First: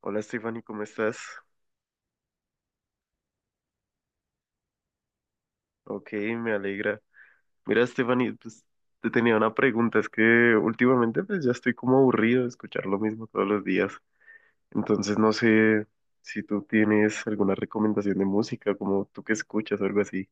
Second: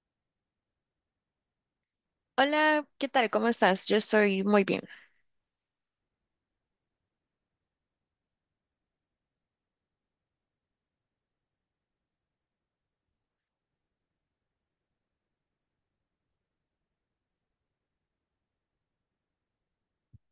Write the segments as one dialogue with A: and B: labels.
A: Hola, Stephanie, ¿cómo estás?
B: Hola, ¿qué tal? ¿Cómo estás? Yo estoy muy bien.
A: Ok, me alegra. Mira, Stephanie, pues te tenía una pregunta, es que últimamente pues ya estoy como aburrido de escuchar lo mismo todos los días, entonces no sé si tú tienes alguna recomendación de música, como tú que escuchas o algo así.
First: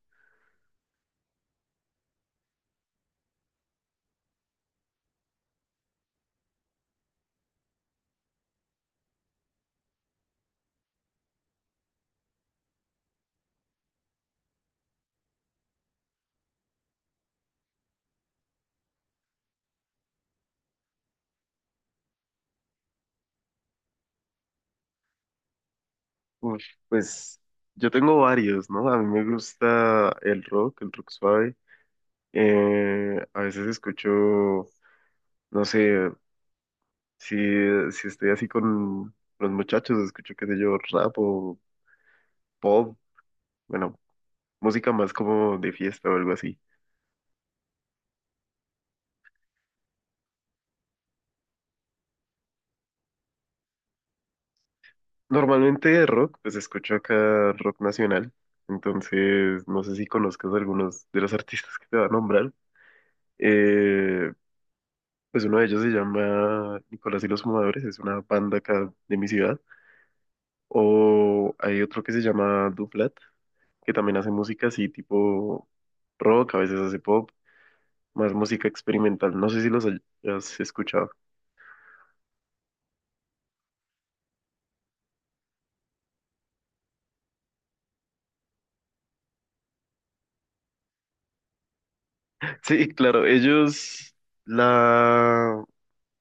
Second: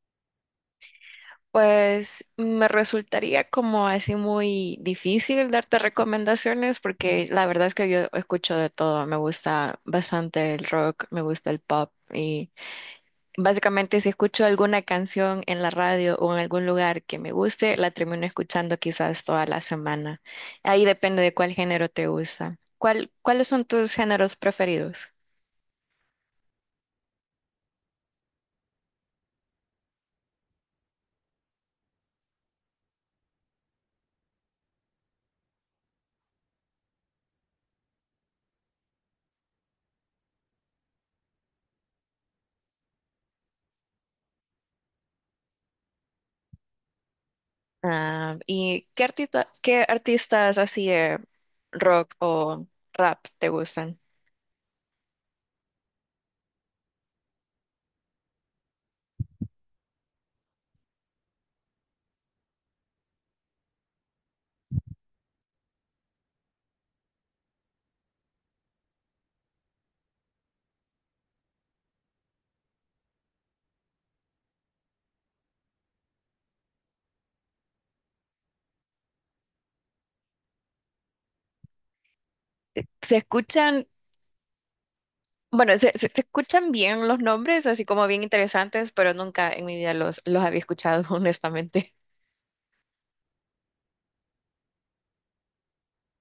B: Pues me resultaría como así muy difícil darte recomendaciones porque la verdad es que yo escucho de todo. Me gusta bastante el rock, me gusta el pop y básicamente si escucho alguna canción en la radio o en algún lugar que me guste, la termino escuchando quizás toda la semana. Ahí depende de cuál género te gusta. ¿Cuál, cuáles son tus géneros preferidos?
A: Uf, pues yo tengo varios, ¿no? A mí me gusta el rock suave, a veces escucho, no sé, si, si estoy así con los muchachos, escucho qué sé yo, rap o... pop. Bueno, música más como de fiesta o algo así.
B: Ah, ¿y qué artista, qué artistas así de rock o rap te gustan?
A: Normalmente de rock, pues escucho acá rock nacional. Entonces, no sé si conozcas algunos de los artistas que te va a nombrar. Eh, pues uno de ellos se llama Nicolás y los Fumadores, es una banda acá de mi ciudad. O hay otro que se llama Duplat, que también hace música así tipo rock, a veces hace pop, más música experimental. No sé si los hayas escuchado.
B: Se escuchan, bueno, se escuchan bien los nombres, así como bien interesantes, pero nunca en mi vida los había escuchado, honestamente.
A: Sí, claro, ellos la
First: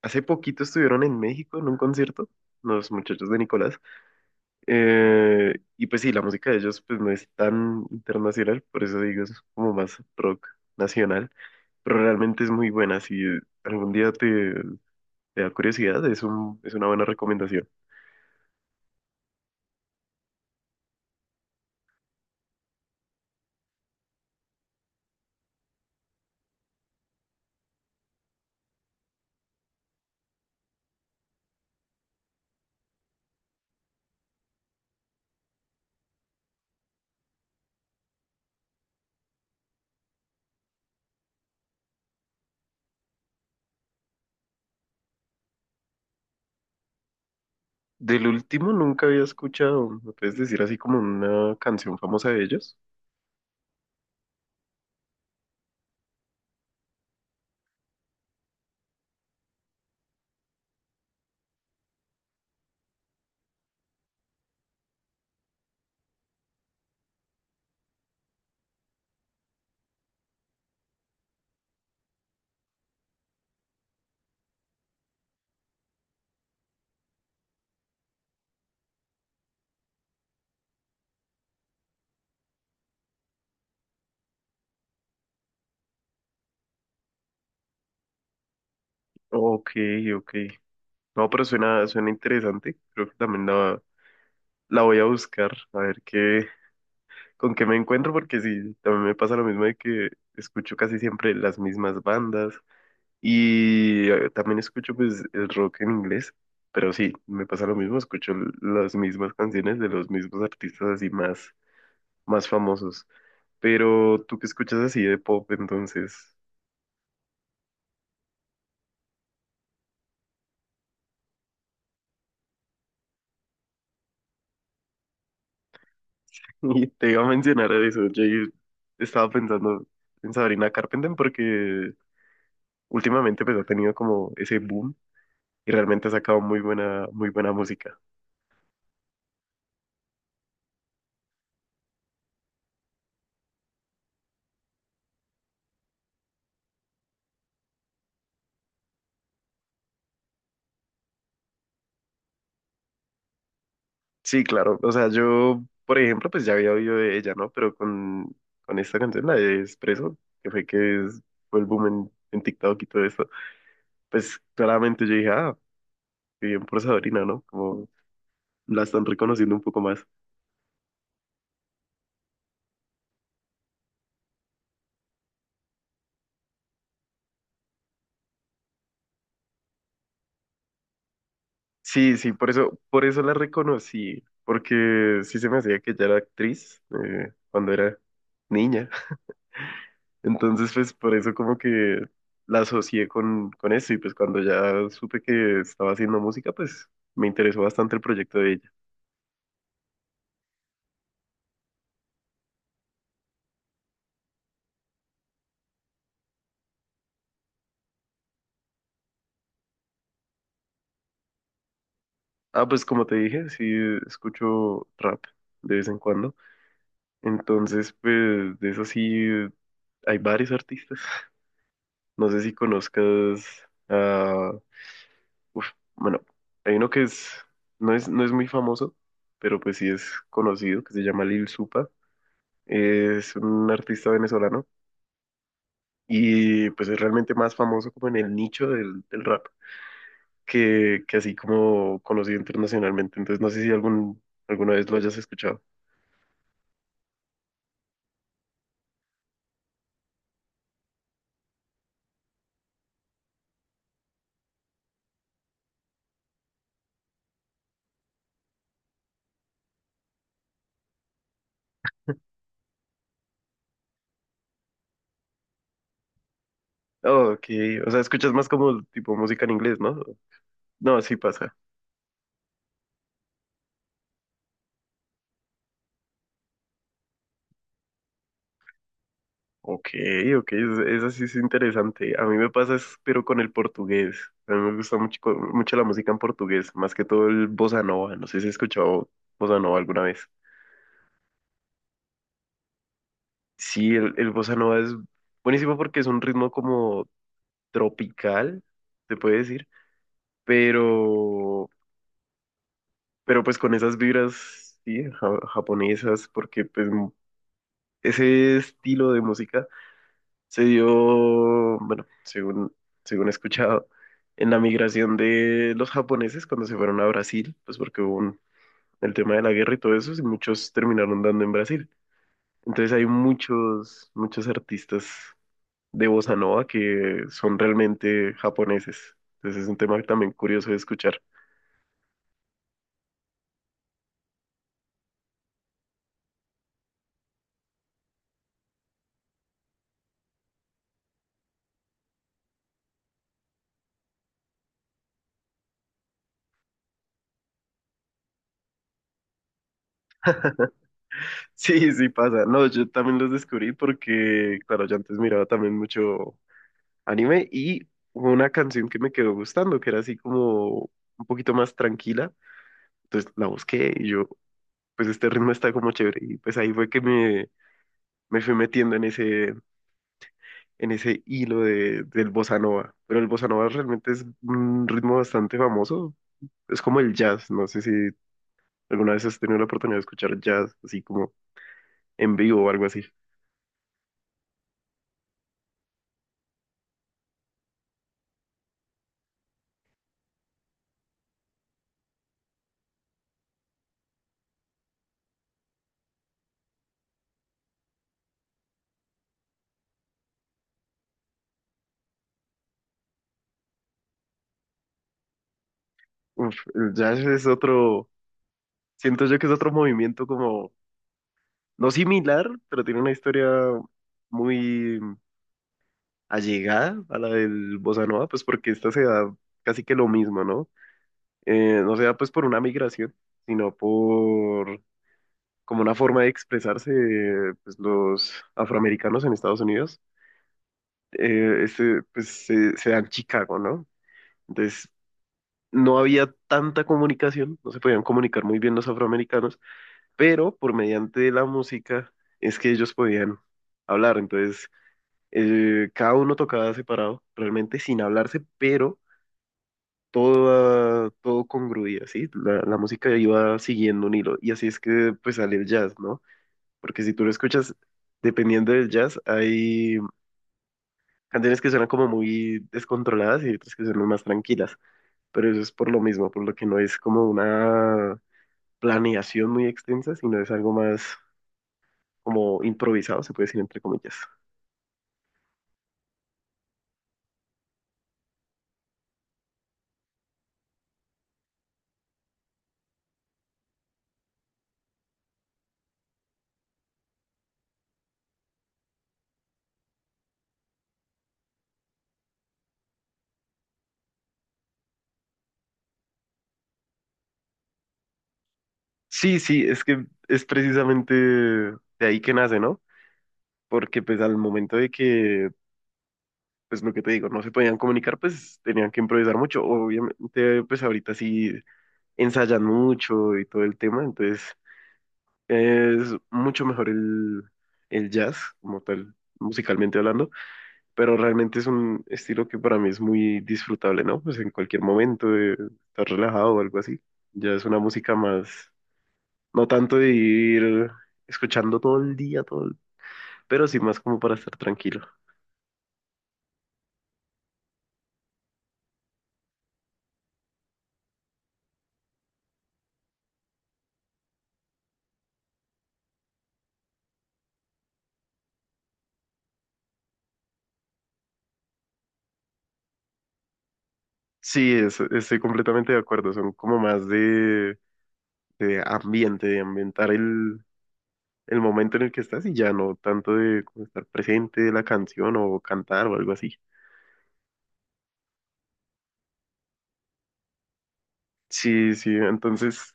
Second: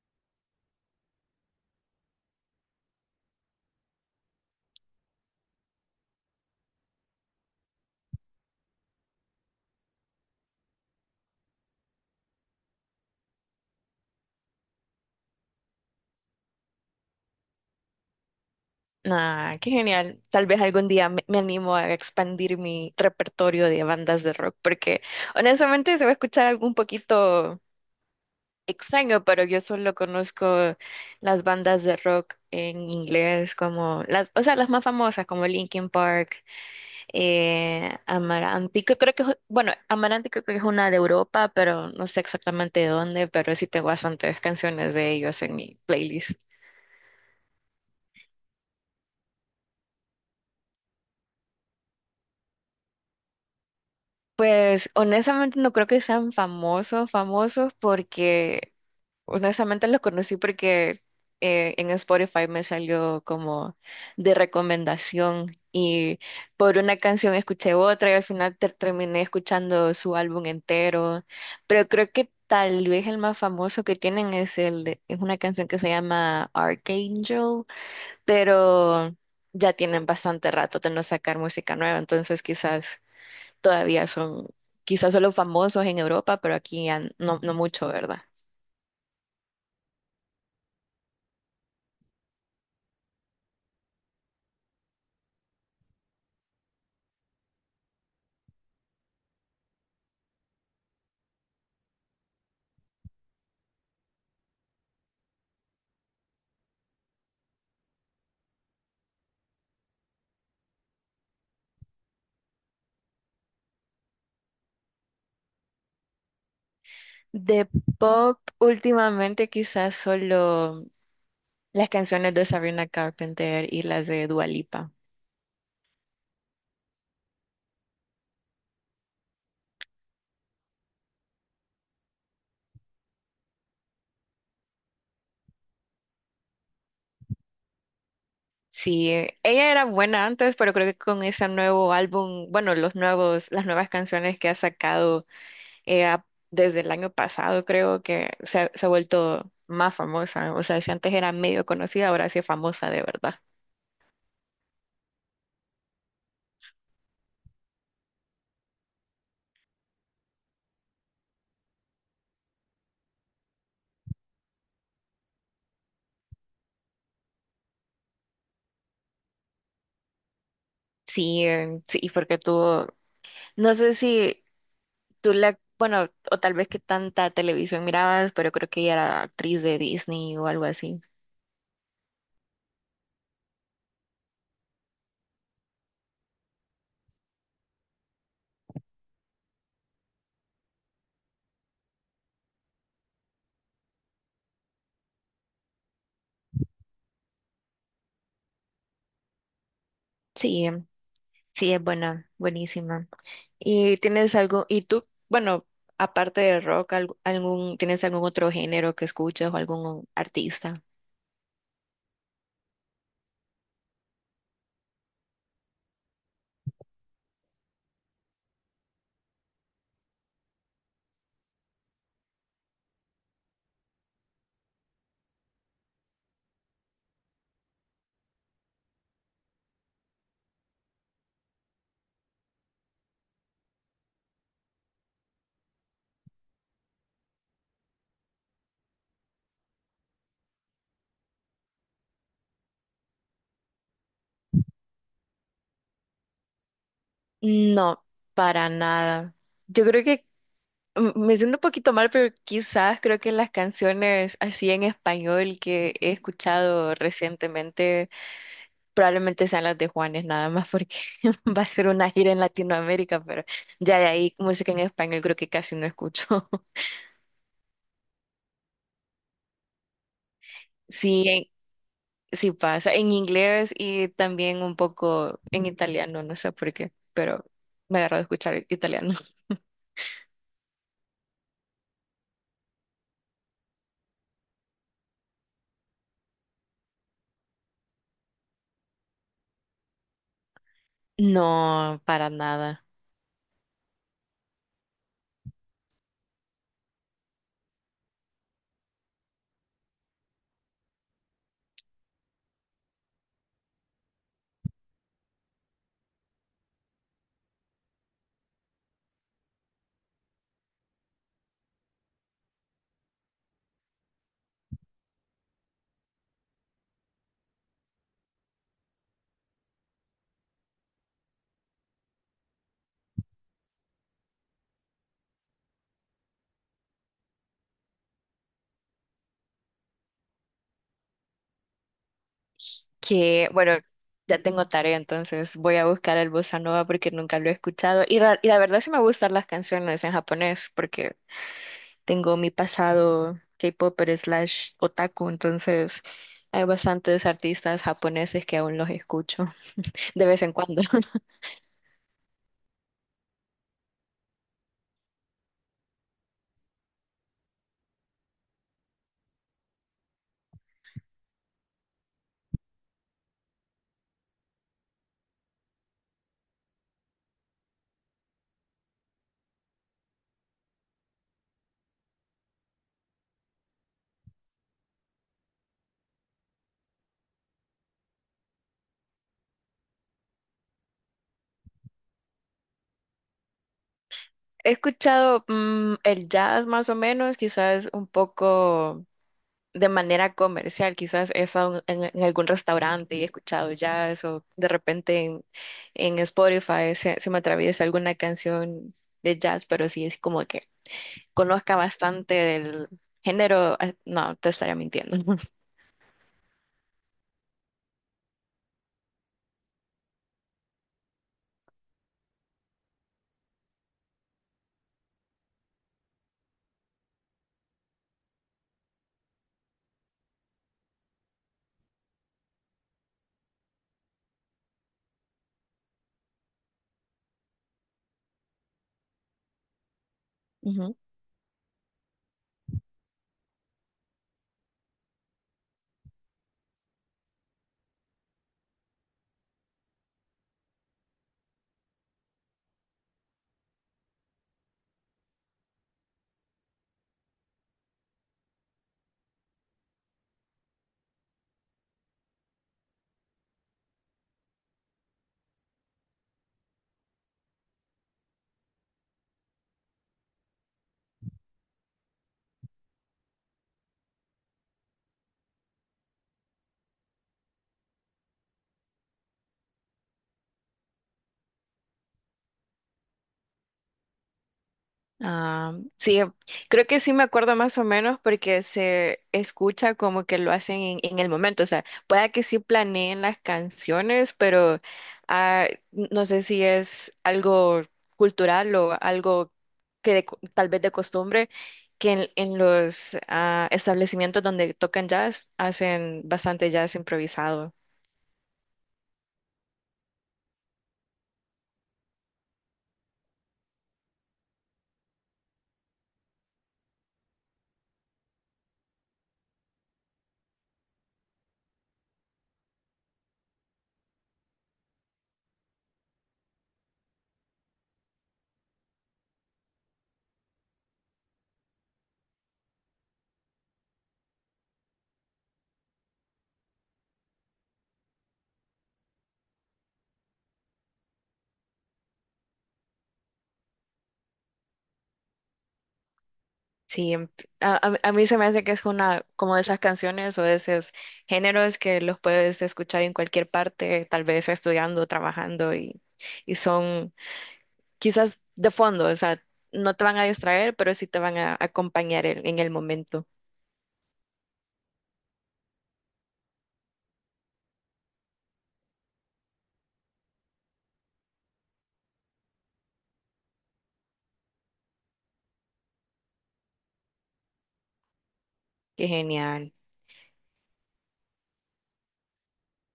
A: hace poquito estuvieron en México en un concierto, los muchachos de Nicolás. Y pues sí, la música de ellos pues no es tan internacional, por eso digo, es como más rock nacional, pero realmente es muy buena. Si algún día te da curiosidad, es una buena recomendación.
B: Ah, qué genial. Tal vez algún día me animo a expandir mi repertorio de bandas de rock, porque honestamente se va a escuchar algo un poquito extraño, pero yo solo conozco las bandas de rock en inglés como las, o sea, las más famosas como Linkin Park, Amaranti, que creo que es, bueno, Amaranti que creo que es una de Europa, pero no sé exactamente de dónde, pero sí tengo bastantes canciones de ellos en mi playlist.
A: Del último nunca había escuchado, ¿me puedes decir así como una canción famosa de ellos?
B: Pues honestamente no creo que sean famosos, famosos porque honestamente los conocí porque en Spotify me salió como de recomendación y por una canción escuché otra y al final terminé escuchando su álbum entero. Pero creo que tal vez el más famoso que tienen es es una canción que se llama Archangel, pero ya tienen bastante rato de no sacar música nueva, entonces quizás todavía son, quizás solo famosos en Europa, pero aquí ya no, no mucho, ¿verdad?
A: Ok, ok. No, pero suena interesante. Creo que también la voy a buscar, a ver con qué me encuentro, porque sí, también me pasa lo mismo de que escucho casi siempre las mismas bandas y también escucho pues el rock en inglés, pero sí, me pasa lo mismo, las mismas canciones de los mismos artistas así más famosos. Pero tú que escuchas así de pop, entonces,
B: De pop, últimamente quizás solo las canciones de Sabrina Carpenter y las de Dua Lipa.
A: y te iba a mencionar eso, yo estaba pensando en Sabrina Carpenter porque últimamente pues ha tenido como ese boom y realmente ha sacado muy muy buena música.
B: Sí, ella era buena antes, pero creo que con ese nuevo álbum, bueno, los nuevos, las nuevas canciones que ha sacado eh, a- desde el año pasado, creo que se ha vuelto más famosa. O sea, si antes era medio conocida, ahora sí es famosa de verdad.
A: Sí, claro. O sea, yo, por ejemplo, pues ya había oído de ella, ¿no? Pero con esta canción, la de Espresso, que fue que es- fue el boom en TikTok y todo eso, pues claramente yo dije, ah, qué bien por Sabrina, ¿no? Como la están reconociendo un poco más.
B: Sí, sí, porque tuvo, no sé si tú la, bueno, o tal vez que tanta televisión mirabas, pero creo que ella era actriz de Disney o algo así.
A: Sí, sí, por eso la reconocí, porque sí se me hacía que ella era actriz cuando era niña. Entonces, pues por eso como que la asocié con eso y pues cuando ya supe que estaba haciendo música, pues me interesó bastante el proyecto de ella.
B: Sí, sí, es buena, buenísima. ¿Y tienes algo, y tú, bueno, aparte de rock, algún, ¿tienes algún otro género que escuchas o algún artista?
A: Ah, pues como te dije, sí escucho rap de vez en cuando. Entonces, pues de eso sí hay varios artistas. No sé si conozcas a... uf, bueno, hay uno que es no es muy famoso, pero pues sí es conocido, que se llama Lil Supa. Es un artista venezolano y pues es realmente más famoso como en el nicho del rap que así como conocido internacionalmente. Entonces no sé si alguna vez lo hayas escuchado.
B: No, para nada. Yo creo que me siento un poquito mal, pero quizás creo que las canciones así en español que he escuchado recientemente probablemente sean las de Juanes nada más porque va a ser una gira en Latinoamérica, pero ya de ahí música en español creo que casi no escucho.
A: Oh, ok, o sea, escuchas más como tipo música en inglés, ¿no? No, sí
B: Sí,
A: pasa.
B: sí pasa en inglés y también un poco en italiano, no sé por qué, pero me agarro de escuchar italiano.
A: Ok, ok, esa sí es interesante. A mí me pasa, es, pero con el portugués. A mí me gusta mucho la música en portugués, más que todo el bossa nova. No sé si has escuchado bossa nova alguna vez.
B: No, para nada.
A: Sí, el bossa nova es buenísimo porque es un ritmo como tropical, se puede decir, pero, pero pues con esas vibras, sí, japonesas, porque ese estilo de música se dio, bueno, según he escuchado, en la migración de los japoneses cuando se fueron a Brasil, pues porque el tema de la guerra y todo eso, y muchos terminaron dando en Brasil. Entonces hay muchos artistas de bossa nova que son realmente japoneses. Entonces es un tema también curioso de escuchar.
B: Que bueno, ya tengo tarea, entonces voy a buscar el bossa nova porque nunca lo he escuchado y la verdad sí me gustan las canciones en japonés porque tengo mi pasado K-popper slash otaku, entonces hay bastantes artistas japoneses que aún los escucho de vez en cuando.
A: Sí, sí pasa. No, yo también los descubrí porque, claro, yo antes miraba también mucho anime y hubo una canción que me quedó gustando, que era así como un poquito más tranquila. Entonces la busqué y yo, pues este ritmo está como chévere. Y pues ahí fue que me fui metiendo en en ese hilo del bossa nova. Pero el bossa nova realmente es un ritmo bastante famoso. Es como el jazz. No sé si alguna vez has tenido la oportunidad de escuchar jazz así como en vivo o algo así.
B: He escuchado el jazz más o menos, quizás un poco de manera comercial, quizás he estado en algún restaurante y he escuchado jazz o de repente en Spotify se me atraviesa alguna canción de jazz, pero sí es como que conozca bastante del género, ah, no, te estaría mintiendo.
A: Uf, el jazz es otro. Siento yo que es otro movimiento como, no similar, pero tiene una historia muy allegada a la del bossa nova, pues porque esta se da casi que lo mismo, ¿no? No se da pues por una migración, sino por como una forma de expresarse pues, los afroamericanos en Estados Unidos.
B: Ujú.
A: Pues se da en Chicago, ¿no? Entonces no había tanta comunicación, no se podían comunicar muy bien los afroamericanos, pero por mediante la música es que ellos podían hablar. Entonces, cada uno tocaba separado, realmente sin hablarse, pero todo, todo congruía, ¿sí? La música iba siguiendo un hilo y así es que pues sale el jazz, ¿no? Porque si tú lo escuchas, dependiendo del jazz, hay canciones que suenan como muy descontroladas y otras que suenan más tranquilas. Pero eso es por lo mismo, por lo que no es como una planeación muy extensa, sino es algo más como improvisado, se puede decir entre comillas.
B: Ah, sí, creo que sí me acuerdo más o menos porque se escucha como que lo hacen en el momento. O sea, pueda que sí planeen las canciones, pero ah, no sé si es algo cultural o algo que tal vez de costumbre, que en los establecimientos donde tocan jazz hacen bastante jazz improvisado.
A: Sí, sí, es que es precisamente de ahí que nace, ¿no? Porque pues al momento de que, pues lo que te digo, no se podían comunicar, pues tenían que improvisar mucho. Obviamente, pues ahorita sí ensayan mucho y todo el tema, entonces es mucho mejor el jazz como tal, musicalmente hablando, pero realmente es un estilo que para mí es muy disfrutable, ¿no? Pues en cualquier momento, estar relajado o algo así, ya es una música más. No tanto de ir escuchando todo el día, pero sí más como para estar tranquilo.
B: Sí, a mí se me hace que es una como de esas canciones o de esos géneros que los puedes escuchar en cualquier parte, tal vez estudiando, trabajando y son quizás de fondo, o sea, no te van a distraer, pero sí te van a acompañar en el momento.
A: Sí, estoy completamente de acuerdo. Son como más de ambiente, de ambientar el momento en el que estás y ya no tanto de como estar presente de la canción o cantar o algo así.
B: Qué genial.
A: Sí, sí, entonces,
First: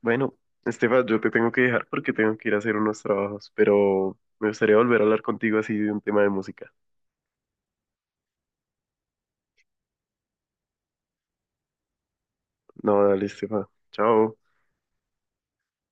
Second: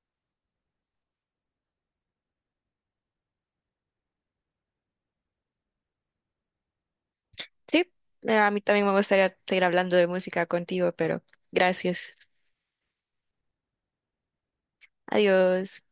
A: bueno, Estefa, yo te tengo que dejar porque tengo que ir a hacer unos trabajos, pero me gustaría volver a hablar contigo así de un tema de música.
B: Sí, a mí también me gustaría seguir hablando de música contigo, pero gracias.
A: No, dale, Estefa. Chao.
B: Adiós.